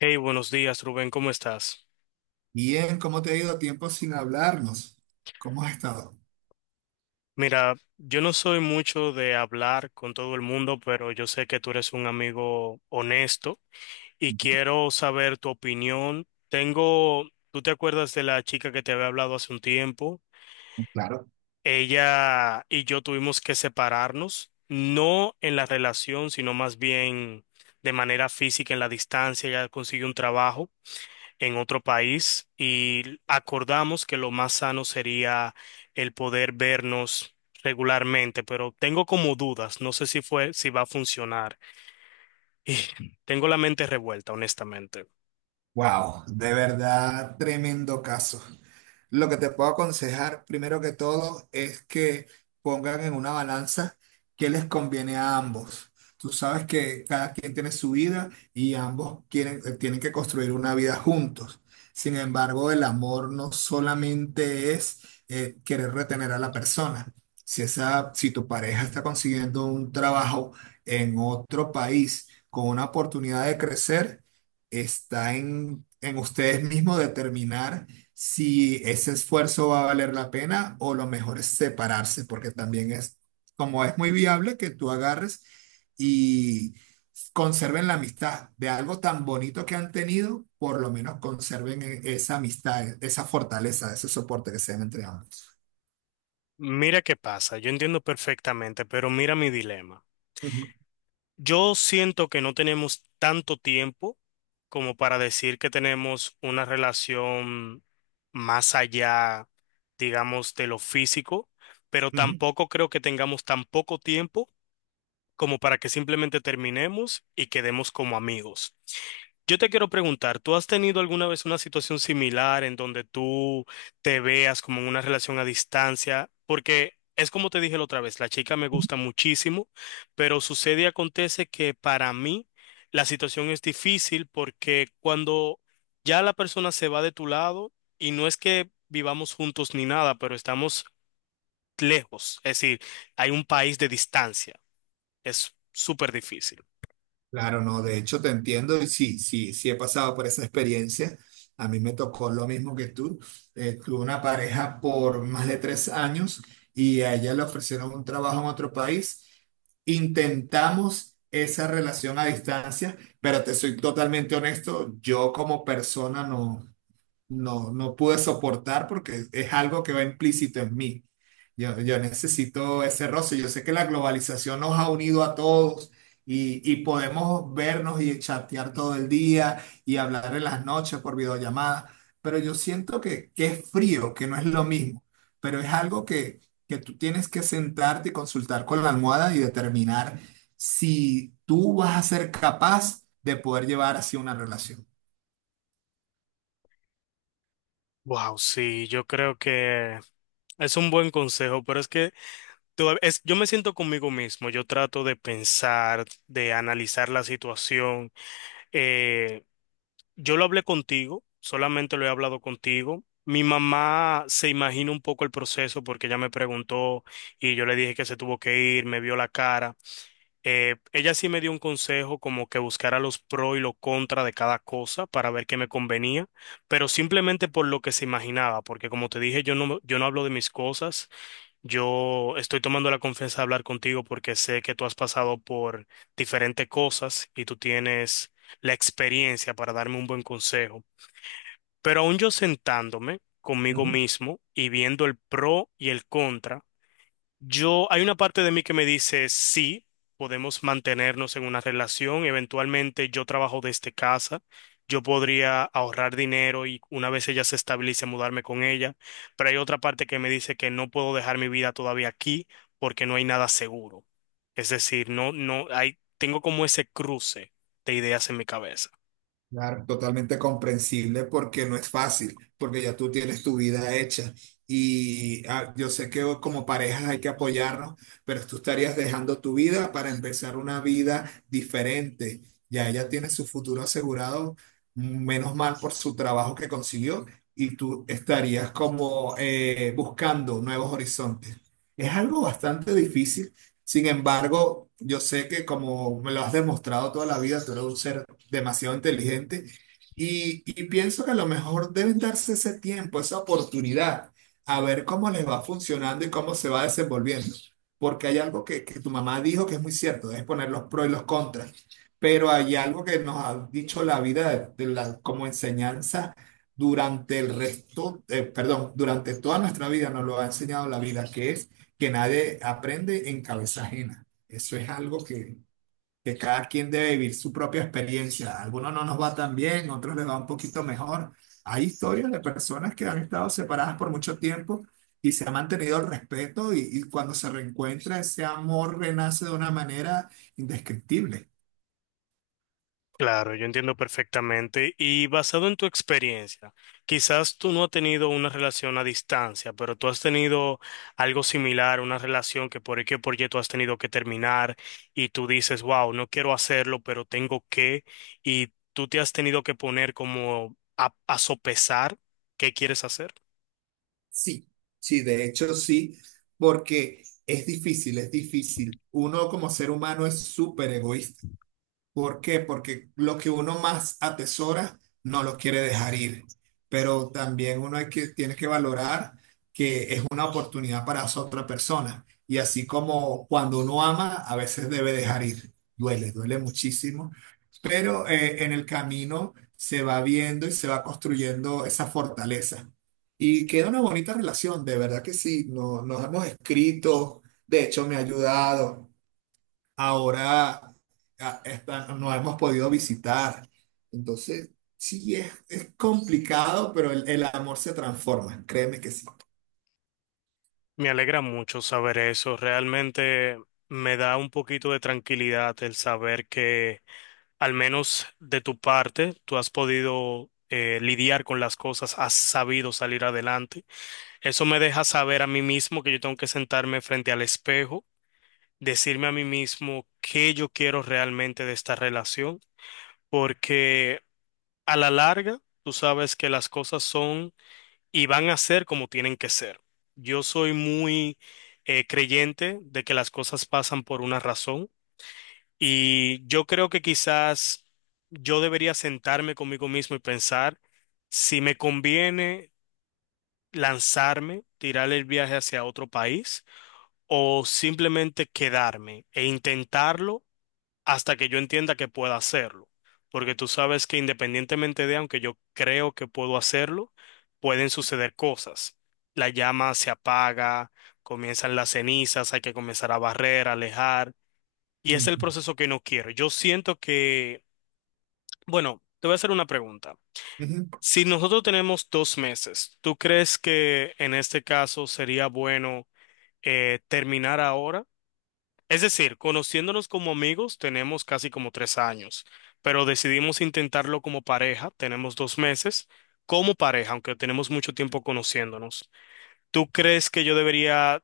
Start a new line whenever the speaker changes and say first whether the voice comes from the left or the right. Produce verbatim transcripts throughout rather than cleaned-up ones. left: Hey, buenos días, Rubén, ¿cómo estás?
right: Bien, ¿cómo te ha ido tiempo sin hablarnos? ¿Cómo has estado?
left: Mira, yo no soy mucho de hablar con todo el mundo, pero yo sé que tú eres un amigo honesto y quiero saber tu opinión. Tengo, ¿tú te acuerdas de la chica que te había hablado hace un tiempo?
right: Claro.
left: Ella y yo tuvimos que separarnos, no en la relación, sino más bien de manera física, en la distancia, ella consiguió un trabajo en otro país y acordamos que lo más sano sería el poder vernos regularmente, pero tengo como dudas, no sé si fue, si va a funcionar. Y tengo la mente revuelta, honestamente.
right: Wow, de verdad, tremendo caso. Lo que te puedo aconsejar, primero que todo, es que pongan en una balanza qué les conviene a ambos. Tú sabes que cada quien tiene su vida y ambos quieren, eh, tienen que construir una vida juntos. Sin embargo, el amor no solamente es eh, querer retener a la persona. Si esa, si tu pareja está consiguiendo un trabajo en otro país con una oportunidad de crecer, está en, en ustedes mismos determinar si ese esfuerzo va a valer la pena o lo mejor es separarse, porque también es, como es muy viable que tú agarres y conserven la amistad de algo tan bonito que han tenido, por lo menos conserven e- esa amistad, e- esa fortaleza, ese soporte que se dan entre ambos.
left: Mira qué pasa, yo entiendo perfectamente, pero mira mi dilema.
right: Ujú,
left: Yo siento que no tenemos tanto tiempo como para decir que tenemos una relación más allá, digamos, de lo físico, pero
right: ujú.
left: tampoco creo que tengamos tan poco tiempo como para que simplemente terminemos y quedemos como amigos. Yo te quiero preguntar, ¿tú has tenido alguna vez una situación similar en donde tú te veas como en una relación a distancia? Porque es como te dije la otra vez, la chica me gusta muchísimo, pero sucede y acontece que para mí la situación es difícil porque cuando ya la persona se va de tu lado y no es que vivamos juntos ni nada, pero estamos lejos, es decir, hay un país de distancia. Es súper difícil.
right: Claro, no, de hecho te entiendo y sí, sí, sí he pasado por esa experiencia. A mí me tocó lo mismo que tú. Eh, tuve una pareja por más de tres años y a ella le ofrecieron un trabajo en otro país. Intentamos esa relación a distancia, pero te soy totalmente honesto, yo como persona no no, no pude soportar porque es algo que va implícito en mí. Yo, yo necesito ese roce. Yo sé que la globalización nos ha unido a todos y, y podemos vernos y chatear todo el día y hablar en las noches por videollamada, pero yo siento que, que es frío, que no es lo mismo, pero es algo que, que tú tienes que sentarte y consultar con la almohada y determinar si tú vas a ser capaz de poder llevar así una relación.
left: Wow, sí, yo creo que es un buen consejo, pero es que toda- es, yo me siento conmigo mismo, yo trato de pensar, de analizar la situación. Eh, yo lo hablé contigo, solamente lo he hablado contigo. Mi mamá se imagina un poco el proceso porque ella me preguntó y yo le dije que se tuvo que ir, me vio la cara. Eh, ella sí me dio un consejo como que buscara los pro y los contra de cada cosa para ver qué me convenía, pero simplemente por lo que se imaginaba, porque como te dije, yo no, yo no hablo de mis cosas, yo estoy tomando la confianza de hablar contigo porque sé que tú has pasado por diferentes cosas y tú tienes la experiencia para darme un buen consejo. Pero aún yo sentándome conmigo
right: Ujú.
left: mismo y viendo el pro y el contra, yo, hay una parte de mí que me dice, sí, podemos mantenernos en una relación, eventualmente yo trabajo desde casa, yo podría ahorrar dinero y una vez ella se estabilice, mudarme con ella, pero hay otra parte que me dice que no puedo dejar mi vida todavía aquí porque no hay nada seguro. Es decir, no, no, hay, tengo como ese cruce de ideas en mi cabeza.
right: Claro, totalmente comprensible porque no es fácil, porque ya tú tienes tu vida hecha y ah, yo sé que como parejas hay que apoyarnos, pero tú estarías dejando tu vida para empezar una vida diferente. Ya ella tiene su futuro asegurado, menos mal por su trabajo que consiguió y tú estarías como eh, buscando nuevos horizontes. Es algo bastante difícil, sin embargo, yo sé que como me lo has demostrado toda la vida, tú eres un ser demasiado inteligente. Y, y pienso que a lo mejor deben darse ese tiempo, esa oportunidad, a ver cómo les va funcionando y cómo se va desenvolviendo. Porque hay algo que, que tu mamá dijo que es muy cierto, debes poner los pros y los contras. Pero hay algo que nos ha dicho la vida de, de la, como enseñanza durante el resto, eh, perdón, durante toda nuestra vida nos lo ha enseñado la vida, que es que nadie aprende en cabeza ajena. Eso es algo que, que cada quien debe vivir su propia experiencia. A algunos no nos va tan bien, a otros les va un poquito mejor. Hay historias de personas que han estado separadas por mucho tiempo y se ha mantenido el respeto y, y cuando se reencuentra ese amor renace de una manera indescriptible.
left: Claro, yo entiendo perfectamente. Y basado en tu experiencia, quizás tú no has tenido una relación a distancia, pero tú has tenido algo similar, una relación que por qué por Y tú has tenido que terminar y tú dices, wow, no quiero hacerlo, pero tengo que, y tú te has tenido que poner como a, a sopesar qué quieres hacer.
right: Sí, sí, de hecho sí, porque es difícil, es difícil. Uno como ser humano es súper egoísta. ¿Por qué? Porque lo que uno más atesora no lo quiere dejar ir, pero también uno hay que, tiene que valorar que es una oportunidad para esa otra persona. Y así como cuando uno ama, a veces debe dejar ir. Duele, duele muchísimo, pero eh, en el camino se va viendo y se va construyendo esa fortaleza. Y queda una bonita relación, de verdad que sí, no- nos hemos escrito, de hecho me ha ayudado ahora a- está- no hemos podido visitar. Entonces, sí, es, es complicado, pero el, el amor se transforma, créeme que sí.
left: Me alegra mucho saber eso. Realmente me da un poquito de tranquilidad el saber que al menos de tu parte, tú has podido eh, lidiar con las cosas, has sabido salir adelante. Eso me deja saber a mí mismo que yo tengo que sentarme frente al espejo, decirme a mí mismo qué yo quiero realmente de esta relación, porque a la larga tú sabes que las cosas son y van a ser como tienen que ser. Yo soy muy eh, creyente de que las cosas pasan por una razón. Y yo creo que quizás yo debería sentarme conmigo mismo y pensar si me conviene lanzarme, tirar el viaje hacia otro país o simplemente quedarme e intentarlo hasta que yo entienda que pueda hacerlo. Porque tú sabes que independientemente de, aunque yo creo que puedo hacerlo, pueden suceder cosas. La llama se apaga, comienzan las cenizas, hay que comenzar a barrer, a alejar. Y es el
right: Ujú.
left: proceso que no quiero. Yo siento que, bueno, te voy a hacer una pregunta.
right: Ujú.
left: Si nosotros tenemos dos meses, ¿tú crees que en este caso sería bueno eh, terminar ahora? Es decir, conociéndonos como amigos, tenemos casi como tres años, pero decidimos intentarlo como pareja, tenemos dos meses como pareja, aunque tenemos mucho tiempo conociéndonos. ¿Tú crees que yo debería,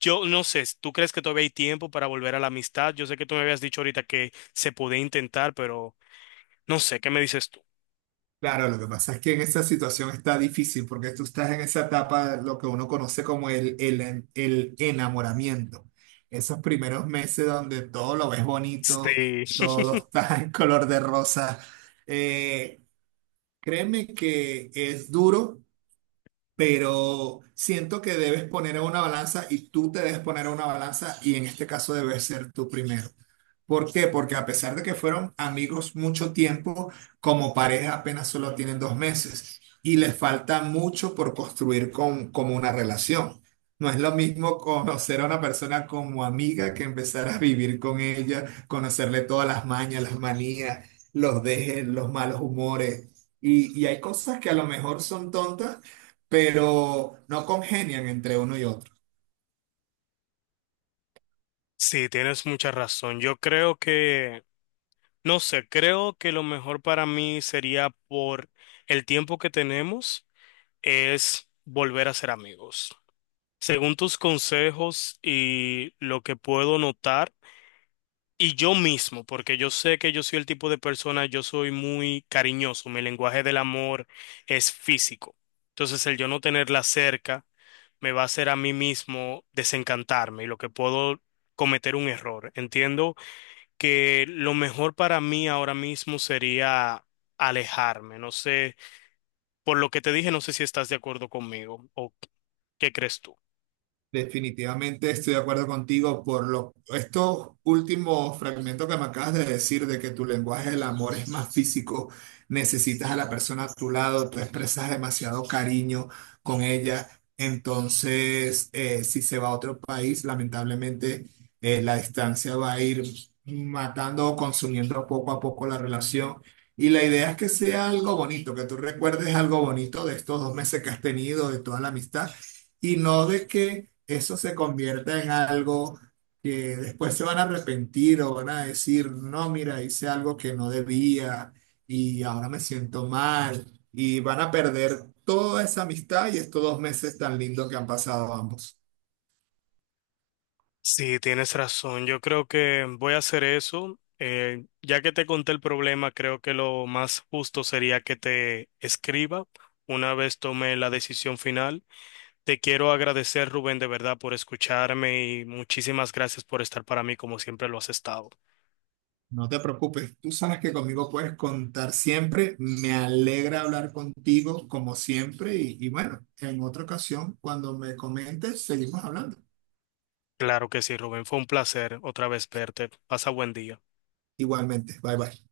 left: yo no sé, tú crees que todavía hay tiempo para volver a la amistad? Yo sé que tú me habías dicho ahorita que se podía intentar, pero... No sé, ¿qué me dices tú?
right: Claro, lo que pasa es que en esa situación está difícil porque tú estás en esa etapa, lo que uno conoce como el, el, el enamoramiento. Esos primeros meses donde todo lo ves bonito,
left: Sí,
right: todo está en color de rosa. Eh, créeme que es duro, pero siento que debes poner a una balanza y tú te debes poner a una balanza y en este caso debes ser tú primero. ¿Por qué? Porque a pesar de que fueron amigos mucho tiempo, como pareja apenas solo tienen dos meses y les falta mucho por construir con, como una relación. No es lo mismo conocer a una persona como amiga que empezar a vivir con ella, conocerle todas las mañas, las manías, los dejes, los malos humores. Y, y hay cosas que a lo mejor son tontas, pero no congenian entre uno y otro.
left: sí, tienes mucha razón. Yo creo que, no sé, Creo que lo mejor para mí sería por el tiempo que tenemos es volver a ser amigos. Según tus consejos y lo que puedo notar, y yo mismo, porque yo sé que yo soy el tipo de persona, yo soy muy cariñoso, mi lenguaje del amor es físico. Entonces, el yo no tenerla cerca me va a hacer a mí mismo desencantarme y lo que puedo cometer un error. Entiendo que lo mejor para mí ahora mismo sería alejarme. No sé, por lo que te dije, no sé si estás de acuerdo conmigo o qué crees tú.
right: Definitivamente estoy de acuerdo contigo por lo, estos últimos fragmentos que me acabas de decir de que tu lenguaje del amor es más físico, necesitas a la persona a tu lado, tú expresas demasiado cariño con ella, entonces eh, si se va a otro país, lamentablemente eh, la distancia va a ir matando o consumiendo poco a poco la relación. Y la idea es que sea algo bonito, que tú recuerdes algo bonito de estos dos meses que has tenido, de toda la amistad, y no de que eso se convierta en algo que después se van a arrepentir o van a decir, no, mira, hice algo que no debía y ahora me siento mal y van a perder toda esa amistad y estos dos meses tan lindos que han pasado ambos.
left: Sí, tienes razón. Yo creo que voy a hacer eso. Eh, ya que te conté el problema, creo que lo más justo sería que te escriba una vez tome la decisión final. Te quiero agradecer, Rubén, de verdad, por escucharme y muchísimas gracias por estar para mí como siempre lo has estado.
right: No te preocupes, tú sabes que conmigo puedes contar siempre. Me alegra hablar contigo como siempre y, y bueno, en otra ocasión, cuando me comentes, seguimos hablando.
left: Claro que sí, Rubén. Fue un placer otra vez verte. Pasa buen día.
right: Igualmente, bye bye.